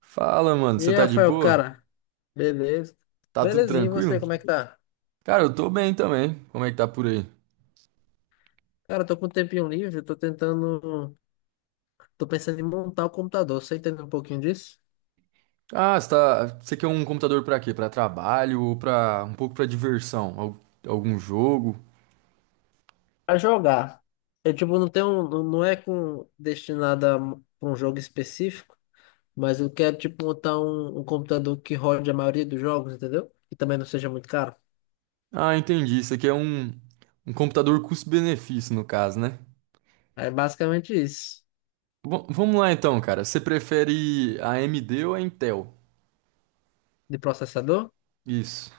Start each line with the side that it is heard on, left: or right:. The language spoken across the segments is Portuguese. right: Fala, mano,
left: E
right: você
left: aí,
right: tá de
left: Rafael,
right: boa?
left: cara, beleza?
right: Tá tudo
left: Belezinho, e
right: tranquilo?
left: você, como é que tá?
right: Cara, eu tô bem também. Como é que tá por aí?
left: Cara, eu tô com um tempinho livre, tô tentando. Tô pensando em montar o computador. Você entende um pouquinho disso?
right: Ah, você quer um computador pra quê? Pra trabalho ou pra um pouco pra diversão? Algum jogo?
left: Pra jogar. Eu, tipo, não tenho. Não não é com destinado a um jogo específico, mas eu quero, tipo, montar um computador que rode a maioria dos jogos, entendeu? E também não seja muito caro.
right: Ah, entendi. Isso aqui é um computador custo-benefício, no caso, né?
left: É basicamente isso.
right: Bom, vamos lá então, cara. Você prefere a AMD ou a Intel?
left: De processador?
right: Isso.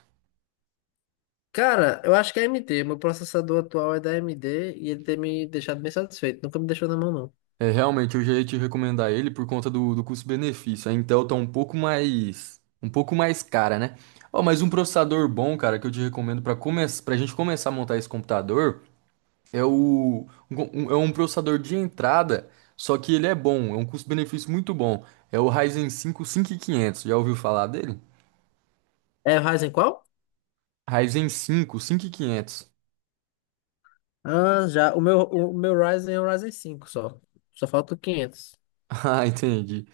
left: Cara, eu acho que é AMD. Meu processador atual é da AMD e ele tem me deixado bem satisfeito. Nunca me deixou na mão, não.
right: É, realmente, eu já ia te recomendar ele por conta do custo-benefício. A Intel tá um pouco mais cara, né? Ó, mas um processador bom, cara, que eu te recomendo para começar, para gente começar a montar esse computador é um processador de entrada, só que ele é bom, é um custo-benefício muito bom. É o Ryzen 5 quinhentos. Já ouviu falar dele?
left: É o Ryzen qual?
right: Ryzen 5 quinhentos.
left: Ah, já. O meu Ryzen é o Ryzen cinco só. Só falta o 500.
right: Ah, entendi.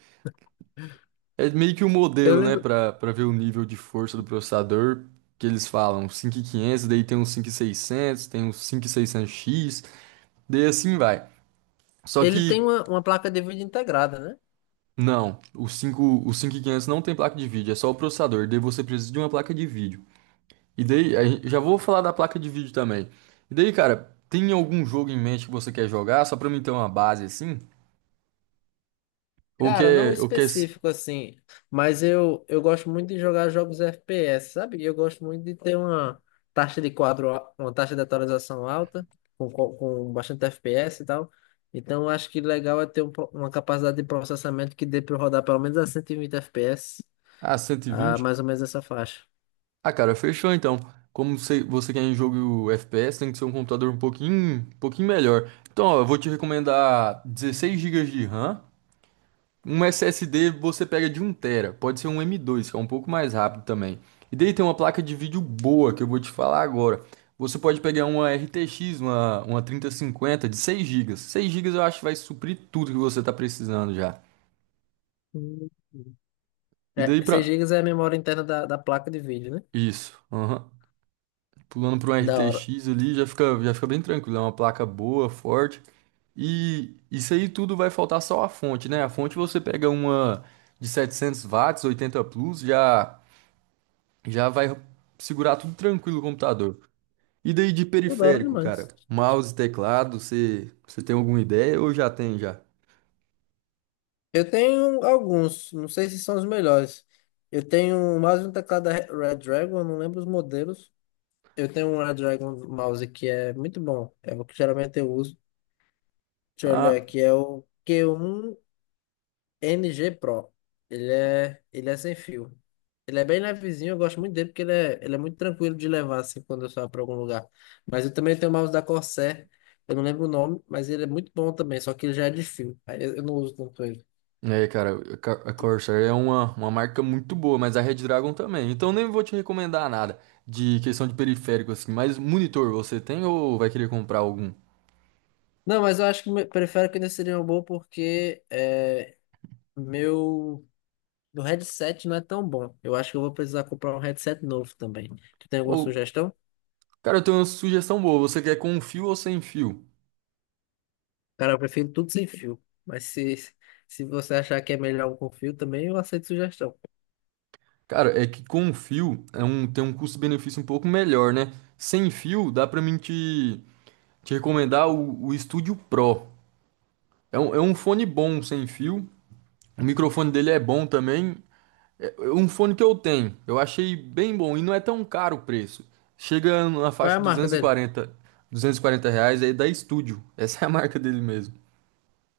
right: É meio que o
left: Eu
right: modelo, né,
left: lembro.
right: Pra para ver o nível de força do processador que eles falam, um 5500, daí tem um 5600, tem um cinco mil e seiscentos x, daí assim vai. Só
left: Ele tem
right: que
left: uma placa de vídeo integrada, né?
right: não, o 5, o 5500 não tem placa de vídeo, é só o processador, daí você precisa de uma placa de vídeo. E daí, já vou falar da placa de vídeo também. E daí, cara, tem algum jogo em mente que você quer jogar, só pra mim ter uma base assim? Ou
left: Cara, não
right: quer, ou quer,
left: específico assim. Mas eu gosto muito de jogar jogos FPS, sabe? Eu gosto muito de ter uma taxa de quadro, uma taxa de atualização alta, com bastante FPS e tal. Então, eu acho que legal é ter uma capacidade de processamento que dê para rodar pelo menos a 120 FPS,
right: ah, cento e
left: a
right: vinte?
left: mais ou menos essa faixa.
right: Ah, cara, fechou então. Como você quer um jogo FPS, tem que ser um computador um pouquinho melhor. Então, ó, eu vou te recomendar 16 gigas de RAM. Um SSD você pega de um tera. Pode ser um M.2, que é um pouco mais rápido também. E daí tem uma placa de vídeo boa que eu vou te falar agora. Você pode pegar uma RTX, uma 3050 de 6 gigas. 6 gigas eu acho que vai suprir tudo que você está precisando já.
left: Hum.
right: E daí
left: É,
right: pra.
left: 6 GB é a memória interna da placa de vídeo, né?
right: Isso. Aham. Pulando para um
left: Da hora.
right: RTX ali, já fica bem tranquilo. É uma placa boa, forte. E isso aí tudo vai faltar só a fonte, né? A fonte você pega uma de 700 watts, 80 plus, já vai segurar tudo tranquilo o computador. E daí de
left: Pô, da hora
right: periférico, cara?
left: demais.
right: Mouse, teclado, você tem alguma ideia ou já tem já?
left: Eu tenho alguns, não sei se são os melhores. Eu tenho mais um teclado da Dragon, não lembro os modelos. Eu tenho um Redragon mouse que é muito bom. É o que geralmente eu uso. Deixa eu olhar
right: Ah,
left: aqui, é o Q1 NG Pro. Ele é sem fio. Ele é bem levezinho, eu gosto muito dele porque ele é muito tranquilo de levar assim quando eu saio para algum lugar. Mas eu também tenho o mouse da Corsair, eu não lembro o nome, mas ele é muito bom também, só que ele já é de fio. Aí eu não uso tanto ele.
right: é, cara, a Corsair é uma marca muito boa, mas a Red Dragon também. Então nem vou te recomendar nada de questão de periférico assim, mas monitor você tem ou vai querer comprar algum?
left: Não, mas eu acho que prefiro que ainda seria um bom porque é, meu, meu headset não é tão bom. Eu acho que eu vou precisar comprar um headset novo também. Tu tem alguma
right: Ou,
left: sugestão?
right: cara, eu tenho uma sugestão boa, você quer com fio ou sem fio?
left: Cara, eu prefiro tudo sem fio. Se você achar que é melhor um com fio também, eu aceito sugestão.
right: Cara, é que com fio é um, tem um custo-benefício um pouco melhor, né? Sem fio dá pra mim te recomendar o Studio Pro. É um fone bom sem fio, o microfone dele é bom também. É, um fone que eu tenho, eu achei bem bom e não é tão caro o preço. Chega na
left: Qual
right: faixa
left: é a
right: de
left: marca
right: duzentos duzentos e
left: dele?
right: quarenta duzentos e quarenta reais aí da Estúdio. Essa é a marca dele mesmo.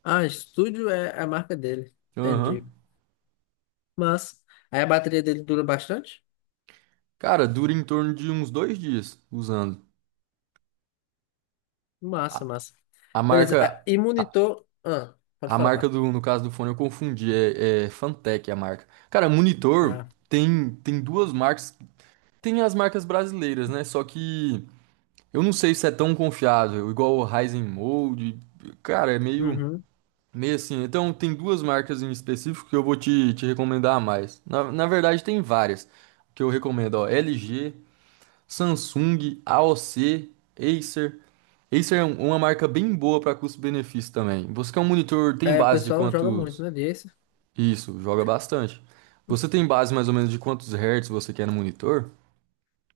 left: Ah, Studio é a marca dele. Entendi.
right: Aham.
left: Mas, aí a bateria dele dura bastante?
right: Cara, dura em torno de uns 2 dias usando.
left: Massa,
right: A,
left: massa.
right: a
left: Beleza.
right: marca,
left: Ah, e
right: a,
left: monitor. Ah, pode
right: a marca
left: falar.
right: do, no caso do fone eu confundi, é Fantech a marca. Cara, monitor
left: Ah,
right: tem duas marcas, tem as marcas brasileiras, né? Só que eu não sei se é tão confiável, igual o Ryzen Mode. Cara, é meio.
left: uhum.
right: Meio assim, então tem duas marcas em específico que eu vou te recomendar a mais. Na verdade, tem várias que eu recomendo, ó, LG, Samsung, AOC, Acer. Acer é uma marca bem boa para custo-benefício também. Você quer um monitor, tem
left: É, o
right: base de
left: pessoal joga muito,
right: quantos?
left: né? Disso.
right: Isso, joga bastante. Você tem base mais ou menos de quantos hertz você quer no monitor?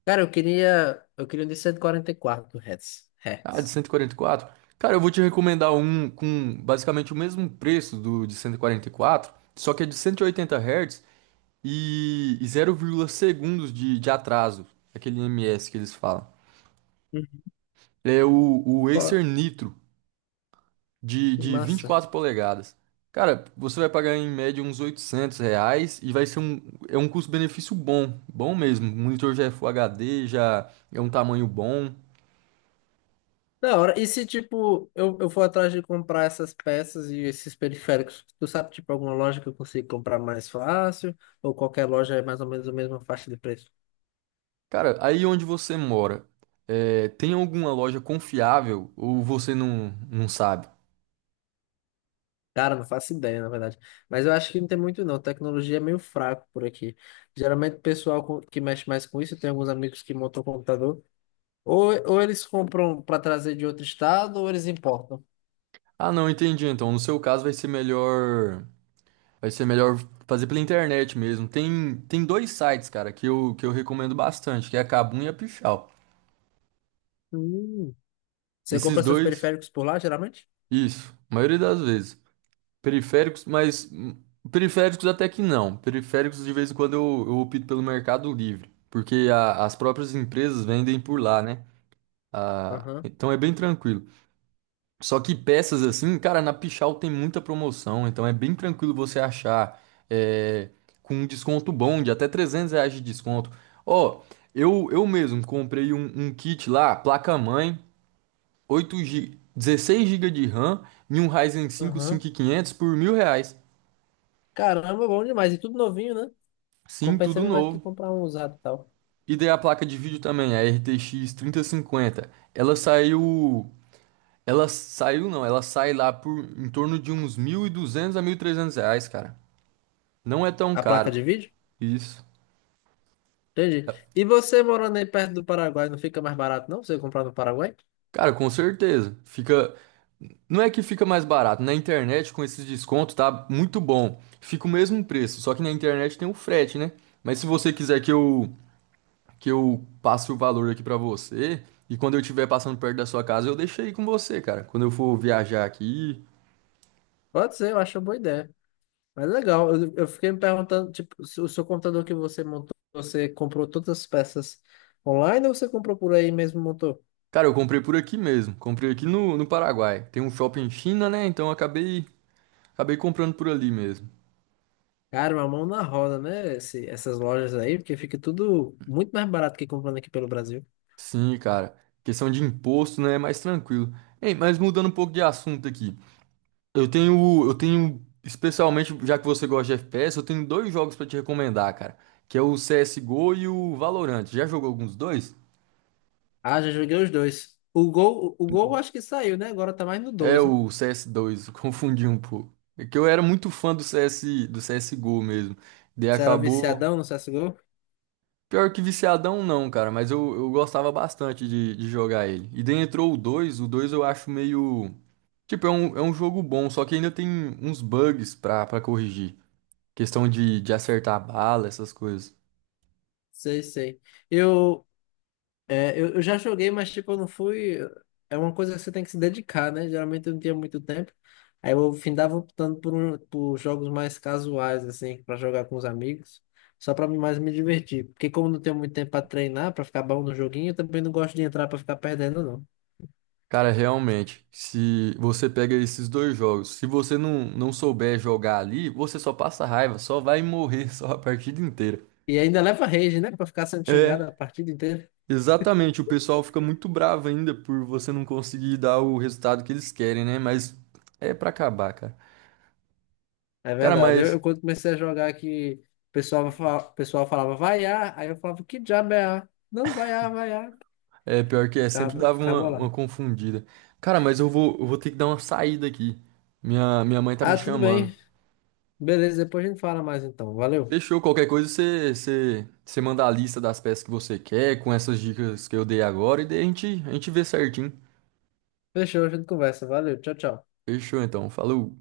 left: Cara, eu queria. Eu queria um de 144 Hz. Hz.
right: Ah, de
left: Hertz.
right: 144. Cara, eu vou te recomendar um com basicamente o mesmo preço do de 144, só que é de 180 Hz e zero vírgula segundos de atraso, aquele ms que eles falam.
left: Uhum.
right: É o
left: Qual-
right: Acer Nitro de vinte e
left: Massa.
right: quatro polegadas. Cara, você vai pagar em média uns R$ 800 e vai ser é um custo-benefício bom, bom mesmo. O monitor já é Full HD, já é um tamanho bom.
left: Da hora. E se, tipo, eu for atrás de comprar essas peças e esses periféricos, tu sabe, tipo, alguma loja que eu consigo comprar mais fácil? Ou qualquer loja é mais ou menos a mesma faixa de preço?
right: Cara, aí onde você mora, tem alguma loja confiável ou você não sabe?
left: Cara, não faço ideia, na verdade. Mas eu acho que não tem muito, não. Tecnologia é meio fraco por aqui. Geralmente, o pessoal que mexe mais com isso, tem alguns amigos que montam computador. Ou eles compram para trazer de outro estado, ou eles importam.
right: Ah, não, entendi. Então, no seu caso vai ser melhor fazer pela internet mesmo. Tem dois sites, cara, que eu recomendo bastante, que é a Kabum e a Pichau.
left: Hum. Você compra
right: Esses
left: seus
right: dois,
left: periféricos por lá, geralmente?
right: isso, a maioria das vezes. Periféricos, mas periféricos até que não. Periféricos de vez em quando eu opto pelo Mercado Livre, porque as próprias empresas vendem por lá, né? Ah,
left: Aham,
right: então é bem tranquilo. Só que peças assim, cara, na Pichau tem muita promoção, então é bem tranquilo você achar é, com um desconto bom de até R$ 300 de desconto. Ó, eu mesmo comprei um kit lá, placa-mãe, 8 GB, 16 gigas de RAM e um Ryzen 5
left: aham.
right: quinhentos por R$ 1.000.
left: Caramba, bom demais. E tudo novinho, né?
right: Sim,
left: Compensa
right: tudo
left: mesmo aqui
right: novo.
left: comprar um usado e tal.
right: E daí a placa de vídeo também, a RTX cinquenta. Ela saiu. Ela saiu, não, ela sai lá por em torno de uns 1.200 a R$ 1.300, cara. Não é tão
left: A placa
right: caro.
left: de vídeo?
right: Isso.
left: Entendi. E você morando aí perto do Paraguai, não fica mais barato não você comprar no Paraguai?
right: Cara, com certeza. Fica. Não é que fica mais barato. Na internet, com esses descontos, tá muito bom. Fica o mesmo preço. Só que na internet tem o frete, né? Mas se você quiser que eu passe o valor aqui pra você, e quando eu estiver passando perto da sua casa, eu deixo aí com você, cara. Quando eu for viajar aqui.
left: Pode ser, eu acho uma boa ideia. Mas legal, eu fiquei me perguntando, tipo, se o seu computador que você montou, você comprou todas as peças online ou você comprou por aí mesmo e montou?
right: Cara, eu comprei por aqui mesmo. Comprei aqui no Paraguai. Tem um shopping em China, né? Então eu acabei comprando por ali mesmo.
left: Cara, uma mão na roda, né? Essas lojas aí, porque fica tudo muito mais barato que comprando aqui pelo Brasil.
right: Sim, cara. Questão de imposto, né, é mais tranquilo. Ei, mas mudando um pouco de assunto aqui. Eu tenho, especialmente já que você gosta de FPS, eu tenho dois jogos pra te recomendar, cara, que é o CS:GO e o Valorant. Já jogou alguns dois?
left: Ah, já joguei os dois. O Gol, Gol eu acho que saiu, né? Agora tá mais no
right: É
left: 2, né?
right: o CS 2 eu confundi um pouco. É que eu era muito fã do CS, do CS:GO mesmo. Daí
left: Você era
right: acabou.
left: viciadão no CSGO?
right: Pior que viciadão não, cara, mas eu gostava bastante de jogar ele. E daí entrou o 2 eu acho meio. Tipo, é um jogo bom, só que ainda tem uns bugs pra corrigir. Questão de acertar a bala, essas coisas.
left: Sei, sei. Eu, eu já joguei, mas tipo, eu não fui. É uma coisa que você tem que se dedicar, né? Geralmente eu não tinha muito tempo. Aí eu findava optando por, um, por jogos mais casuais, assim, pra jogar com os amigos, só pra mais me divertir. Porque como não tenho muito tempo pra treinar, pra ficar bom no joguinho, eu também não gosto de entrar pra ficar perdendo, não.
right: Cara, realmente, se você pega esses dois jogos, se você não souber jogar ali, você só passa raiva, só vai morrer só a partida inteira.
left: E ainda leva rage, né? Pra ficar sendo xingado
right: É.
left: a partida inteira.
right: Exatamente, o pessoal fica muito bravo ainda por você não conseguir dar o resultado que eles querem, né? Mas é pra acabar, cara.
left: É
right: Cara,
left: verdade.
right: mas
left: Eu quando comecei a jogar que o pessoal, o pessoal falava, vai A, aí eu falava, que diabo é A? Não, vai A, vai A.
right: é pior que é, sempre
left: Acabou,
right: dava uma,
left: acabou
right: uma
left: lá.
right: confundida. Cara, mas eu vou ter que dar uma saída aqui. Minha mãe tá me
left: Ah, tudo
right: chamando.
left: bem. Beleza, depois a gente fala mais então. Valeu.
right: Fechou, qualquer coisa você manda a lista das peças que você quer, com essas dicas que eu dei agora, e daí a gente vê certinho.
left: Fechou, a gente conversa. Valeu, tchau, tchau.
right: Fechou então, falou.